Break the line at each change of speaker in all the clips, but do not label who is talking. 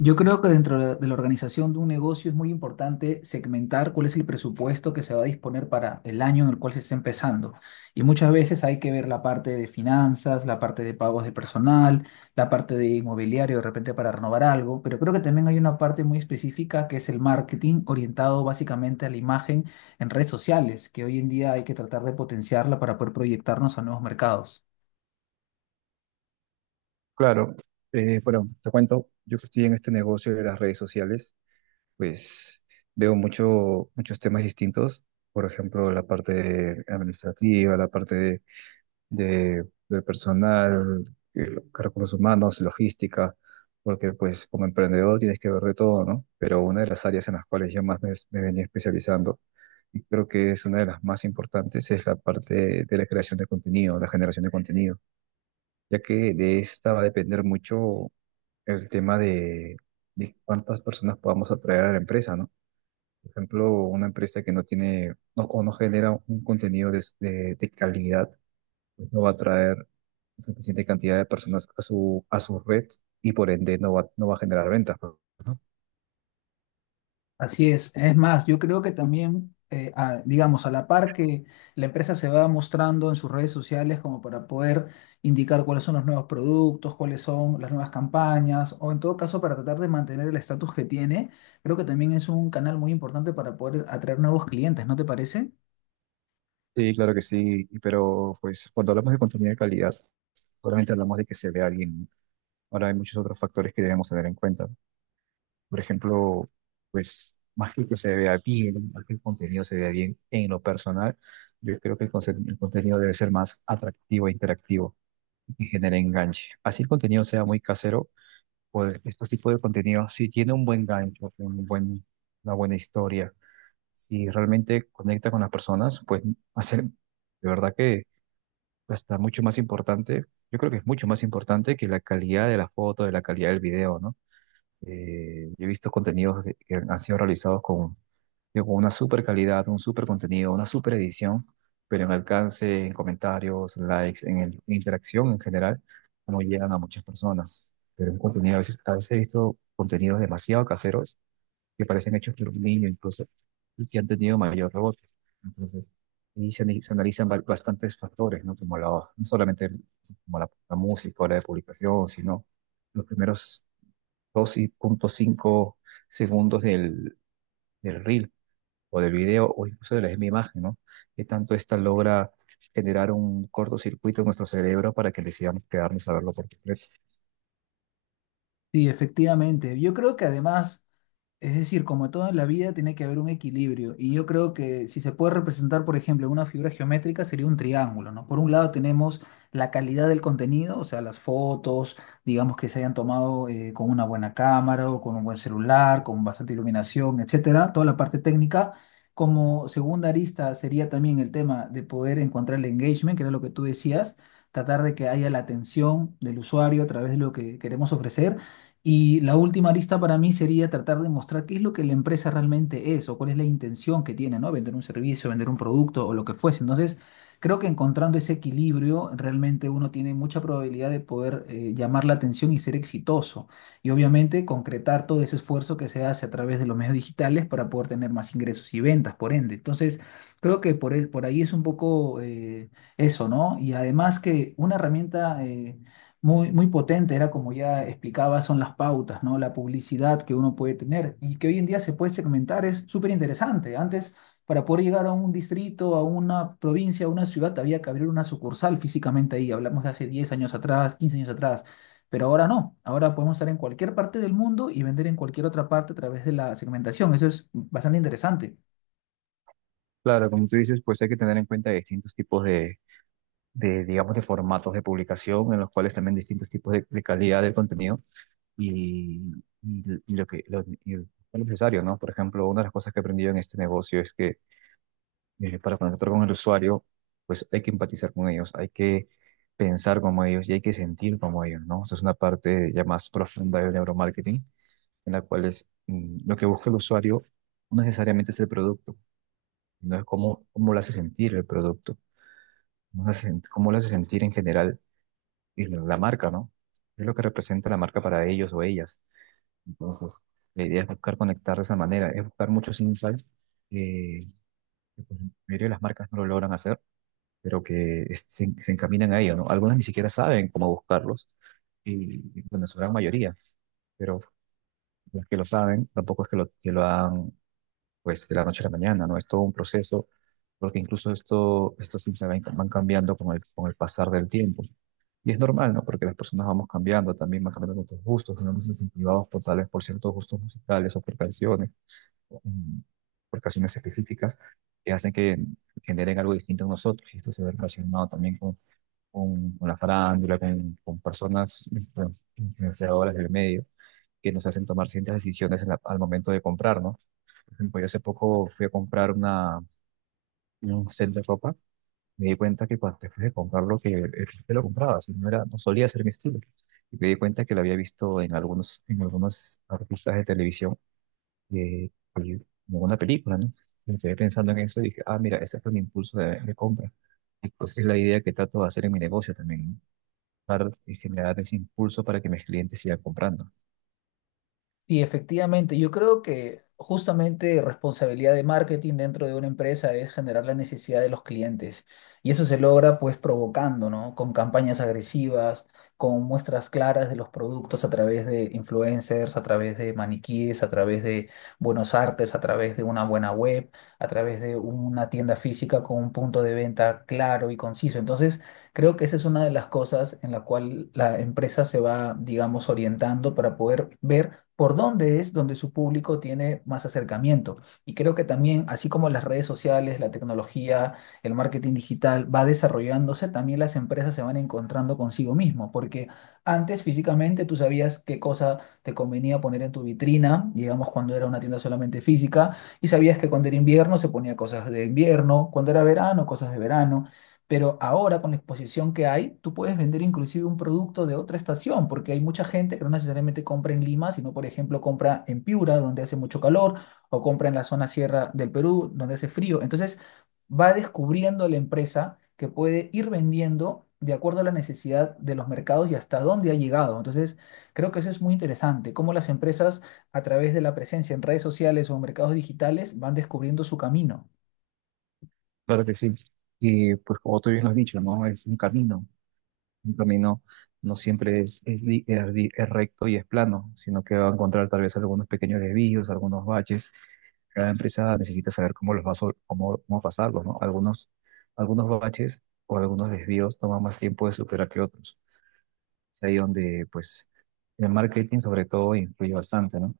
Yo creo que dentro de la organización de un negocio es muy importante segmentar cuál es el presupuesto que se va a disponer para el año en el cual se está empezando. Y muchas veces hay que ver la parte de finanzas, la parte de pagos de personal, la parte de inmobiliario de repente para renovar algo, pero creo que también hay una parte muy específica que es el marketing orientado básicamente a la imagen en redes sociales, que hoy en día hay que tratar de potenciarla para poder proyectarnos a nuevos mercados.
Claro, bueno, te cuento, yo que estoy en este negocio de las redes sociales, pues veo muchos temas distintos. Por ejemplo, la parte administrativa, la parte del personal, recursos humanos, logística, porque pues como emprendedor tienes que ver de todo, ¿no? Pero una de las áreas en las cuales yo más me venía especializando, y creo que es una de las más importantes, es la parte de la creación de contenido, la generación de contenido, ya que de esta va a depender mucho el tema de cuántas personas podamos atraer a la empresa, ¿no? Por ejemplo, una empresa que no tiene no, o no genera un contenido de calidad, pues no va a atraer suficiente cantidad de personas a su red, y por ende no va a generar ventas, ¿no?
Así es. Es más, yo creo que también, digamos, a la par que la empresa se va mostrando en sus redes sociales como para poder indicar cuáles son los nuevos productos, cuáles son las nuevas campañas, o en todo caso para tratar de mantener el estatus que tiene, creo que también es un canal muy importante para poder atraer nuevos clientes, ¿no te parece?
Sí, claro que sí, pero pues cuando hablamos de contenido de calidad, ¿solamente hablamos de que se vea bien? Ahora hay muchos otros factores que debemos tener en cuenta. Por ejemplo, pues más que se vea bien, más que el contenido se vea bien, en lo personal yo creo que el contenido debe ser más atractivo e interactivo y que genere enganche. Así el contenido sea muy casero, pues estos tipos de contenidos, si tiene un buen gancho, un buen, una buena historia, si realmente conecta con las personas, pues hacer, de verdad que está mucho más importante. Yo creo que es mucho más importante que la calidad de la foto, de la calidad del video, ¿no? Yo he visto contenidos que han sido realizados con, digo, con una super calidad, un super contenido, una super edición, pero en alcance, en comentarios, likes, en interacción en general, no llegan a muchas personas. Pero en contenido, a veces he visto contenidos demasiado caseros que parecen hechos por un niño incluso y que han tenido mayor rebote. Entonces, se analizan bastantes factores, ¿no? Como la, no solamente como la música o la de publicación, sino los primeros 2.5 segundos del reel o del video, o incluso de la misma imagen, ¿no? Que tanto esta logra generar un cortocircuito en nuestro cerebro para que decidamos quedarnos a verlo por completo.
Sí, efectivamente. Yo creo que además, es decir, como todo en la vida, tiene que haber un equilibrio. Y yo creo que si se puede representar, por ejemplo, en una figura geométrica, sería un triángulo, ¿no? Por un lado tenemos la calidad del contenido, o sea, las fotos, digamos que se hayan tomado con una buena cámara o con un buen celular, con bastante iluminación, etcétera, toda la parte técnica. Como segunda arista sería también el tema de poder encontrar el engagement, que era lo que tú decías, tratar de que haya la atención del usuario a través de lo que queremos ofrecer. Y la última arista para mí sería tratar de mostrar qué es lo que la empresa realmente es o cuál es la intención que tiene, ¿no? Vender un servicio, vender un producto o lo que fuese. Entonces, creo que encontrando ese equilibrio, realmente uno tiene mucha probabilidad de poder llamar la atención y ser exitoso. Y obviamente concretar todo ese esfuerzo que se hace a través de los medios digitales para poder tener más ingresos y ventas, por ende. Entonces, creo que por ahí es un poco eso, ¿no? Y además que una herramienta... muy potente, era como ya explicaba, son las pautas, ¿no? La publicidad que uno puede tener y que hoy en día se puede segmentar es súper interesante. Antes, para poder llegar a un distrito, a una provincia, a una ciudad, había que abrir una sucursal físicamente ahí. Hablamos de hace 10 años atrás, 15 años atrás, pero ahora no. Ahora podemos estar en cualquier parte del mundo y vender en cualquier otra parte a través de la segmentación. Eso es bastante interesante.
Claro, como tú dices, pues hay que tener en cuenta distintos tipos digamos, de formatos de publicación, en los cuales también distintos tipos de calidad del contenido, y, y lo que lo necesario, ¿no? Por ejemplo, una de las cosas que he aprendido en este negocio es que para conectar con el usuario, pues hay que empatizar con ellos, hay que pensar como ellos y hay que sentir como ellos, ¿no? Esa es una parte ya más profunda del neuromarketing, en la cual es, lo que busca el usuario no necesariamente es el producto, no es cómo lo hace sentir el producto, cómo lo hace sentir en general y la marca, ¿no? Es lo que representa la marca para ellos o ellas. Entonces, la idea es buscar conectar de esa manera, es buscar muchos insights que, pues, la mayoría de las marcas no lo logran hacer, pero que se encaminan a ello, ¿no? Algunas ni siquiera saben cómo buscarlos, bueno, su gran mayoría, pero los que lo saben tampoco es que lo hagan pues de la noche a la mañana, ¿no? Es todo un proceso, porque incluso estos índices van cambiando con el pasar del tiempo. Y es normal, ¿no? Porque las personas vamos cambiando, también van cambiando nuestros gustos, nos vamos incentivados por tal vez por ciertos gustos musicales o por canciones, mm, por canciones específicas que hacen que generen algo distinto en nosotros. Y esto se ve relacionado también con la farándula, con personas influenciadoras del medio que nos hacen tomar ciertas decisiones en al momento de comprar, ¿no? Por ejemplo, yo hace poco fui a comprar un set de ropa, me di cuenta que cuando después de comprarlo, que el que lo compraba, si no, era, no solía ser mi estilo. Y me di cuenta que lo había visto en algunos artistas de televisión, eh, y en alguna película, ¿no? Me quedé pensando en eso y dije, ah, mira, ese fue mi impulso de compra. Y pues es la idea que trato de hacer en mi negocio también, ¿no? Para generar ese impulso para que mis clientes sigan comprando.
Sí, efectivamente. Yo creo que justamente responsabilidad de marketing dentro de una empresa es generar la necesidad de los clientes. Y eso se logra pues provocando, ¿no? Con campañas agresivas, con muestras claras de los productos a través de influencers, a través de maniquíes, a través de buenos artes, a través de una buena web, a través de una tienda física con un punto de venta claro y conciso. Entonces, creo que esa es una de las cosas en la cual la empresa se va, digamos, orientando para poder ver por dónde es donde su público tiene más acercamiento. Y creo que también, así como las redes sociales, la tecnología, el marketing digital va desarrollándose, también las empresas se van encontrando consigo mismo, porque antes físicamente tú sabías qué cosa te convenía poner en tu vitrina, digamos cuando era una tienda solamente física, y sabías que cuando era invierno se ponía cosas de invierno, cuando era verano, cosas de verano. Pero ahora con la exposición que hay, tú puedes vender inclusive un producto de otra estación, porque hay mucha gente que no necesariamente compra en Lima, sino por ejemplo compra en Piura, donde hace mucho calor, o compra en la zona sierra del Perú, donde hace frío. Entonces va descubriendo la empresa que puede ir vendiendo de acuerdo a la necesidad de los mercados y hasta dónde ha llegado. Entonces creo que eso es muy interesante, cómo las empresas a través de la presencia en redes sociales o mercados digitales van descubriendo su camino.
Claro que sí. Y pues como tú bien lo has dicho, ¿no? Es un camino. Un camino no siempre es recto y es plano, sino que va a encontrar tal vez algunos pequeños desvíos, algunos baches. Cada empresa necesita saber cómo los va a, sol- cómo, cómo pasarlos, ¿no? Algunos baches o algunos desvíos toman más tiempo de superar que otros. Es ahí donde, pues, el marketing sobre todo influye bastante, ¿no?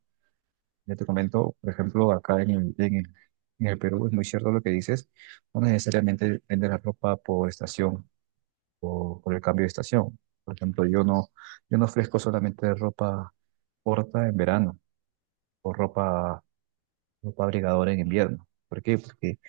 Ya te comento, por ejemplo, acá en el Perú es muy cierto lo que dices, no necesariamente vender la ropa por estación o por el cambio de estación. Por ejemplo, yo no ofrezco solamente ropa corta en verano o ropa abrigadora en invierno. ¿Por qué? Porque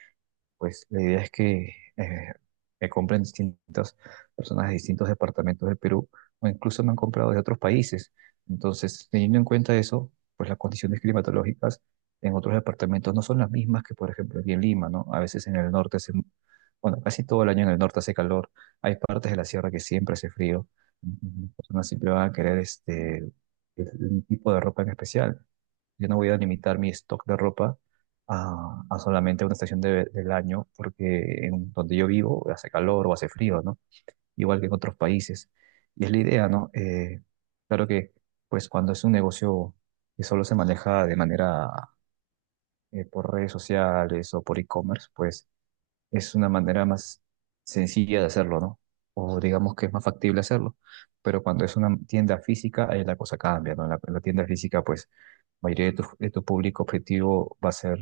pues la idea es que me compren distintas personas de distintos departamentos del Perú, o incluso me han comprado de otros países. Entonces, teniendo en cuenta eso, pues las condiciones climatológicas en otros departamentos no son las mismas que, por ejemplo, aquí en Lima, ¿no? A veces en el norte hace, bueno, casi todo el año en el norte hace calor. Hay partes de la sierra que siempre hace frío. Ujú. Las personas siempre van a querer este, un tipo de ropa en especial. Yo no voy a limitar mi stock de ropa a solamente una estación del año, porque en donde yo vivo hace calor o hace frío, ¿no? Igual que en otros países. Y es la idea, ¿no? Claro que, pues cuando es un negocio que solo se maneja de manera por redes sociales o por e-commerce, pues es una manera más sencilla de hacerlo, ¿no? O digamos que es más factible hacerlo. Pero cuando es una tienda física, ahí la cosa cambia, ¿no? En la tienda física, pues, la mayoría de tu público objetivo va a ser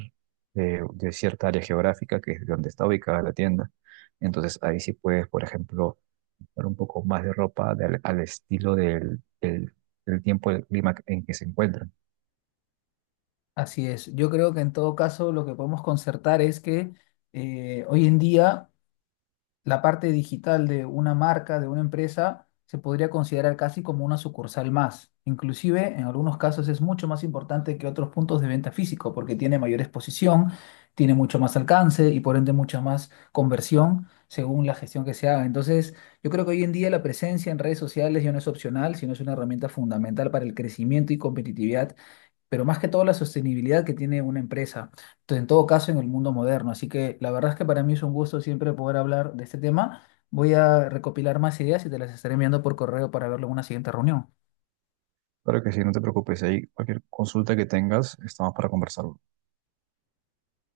de cierta área geográfica, que es donde está ubicada la tienda. Entonces, ahí sí puedes, por ejemplo, dar un poco más de ropa al estilo del tiempo, del clima en que se encuentran.
Así es. Yo creo que en todo caso lo que podemos concertar es que hoy en día la parte digital de una marca, de una empresa, se podría considerar casi como una sucursal más. Inclusive en algunos casos es mucho más importante que otros puntos de venta físico porque tiene mayor exposición, tiene mucho más alcance y por ende mucha más conversión según la gestión que se haga. Entonces, yo creo que hoy en día la presencia en redes sociales ya no es opcional, sino es una herramienta fundamental para el crecimiento y competitividad, pero más que todo la sostenibilidad que tiene una empresa, en todo caso en el mundo moderno. Así que la verdad es que para mí es un gusto siempre poder hablar de este tema. Voy a recopilar más ideas y te las estaré enviando por correo para verlo en una siguiente reunión.
Claro que sí, no te preocupes, ahí cualquier consulta que tengas, estamos para conversar.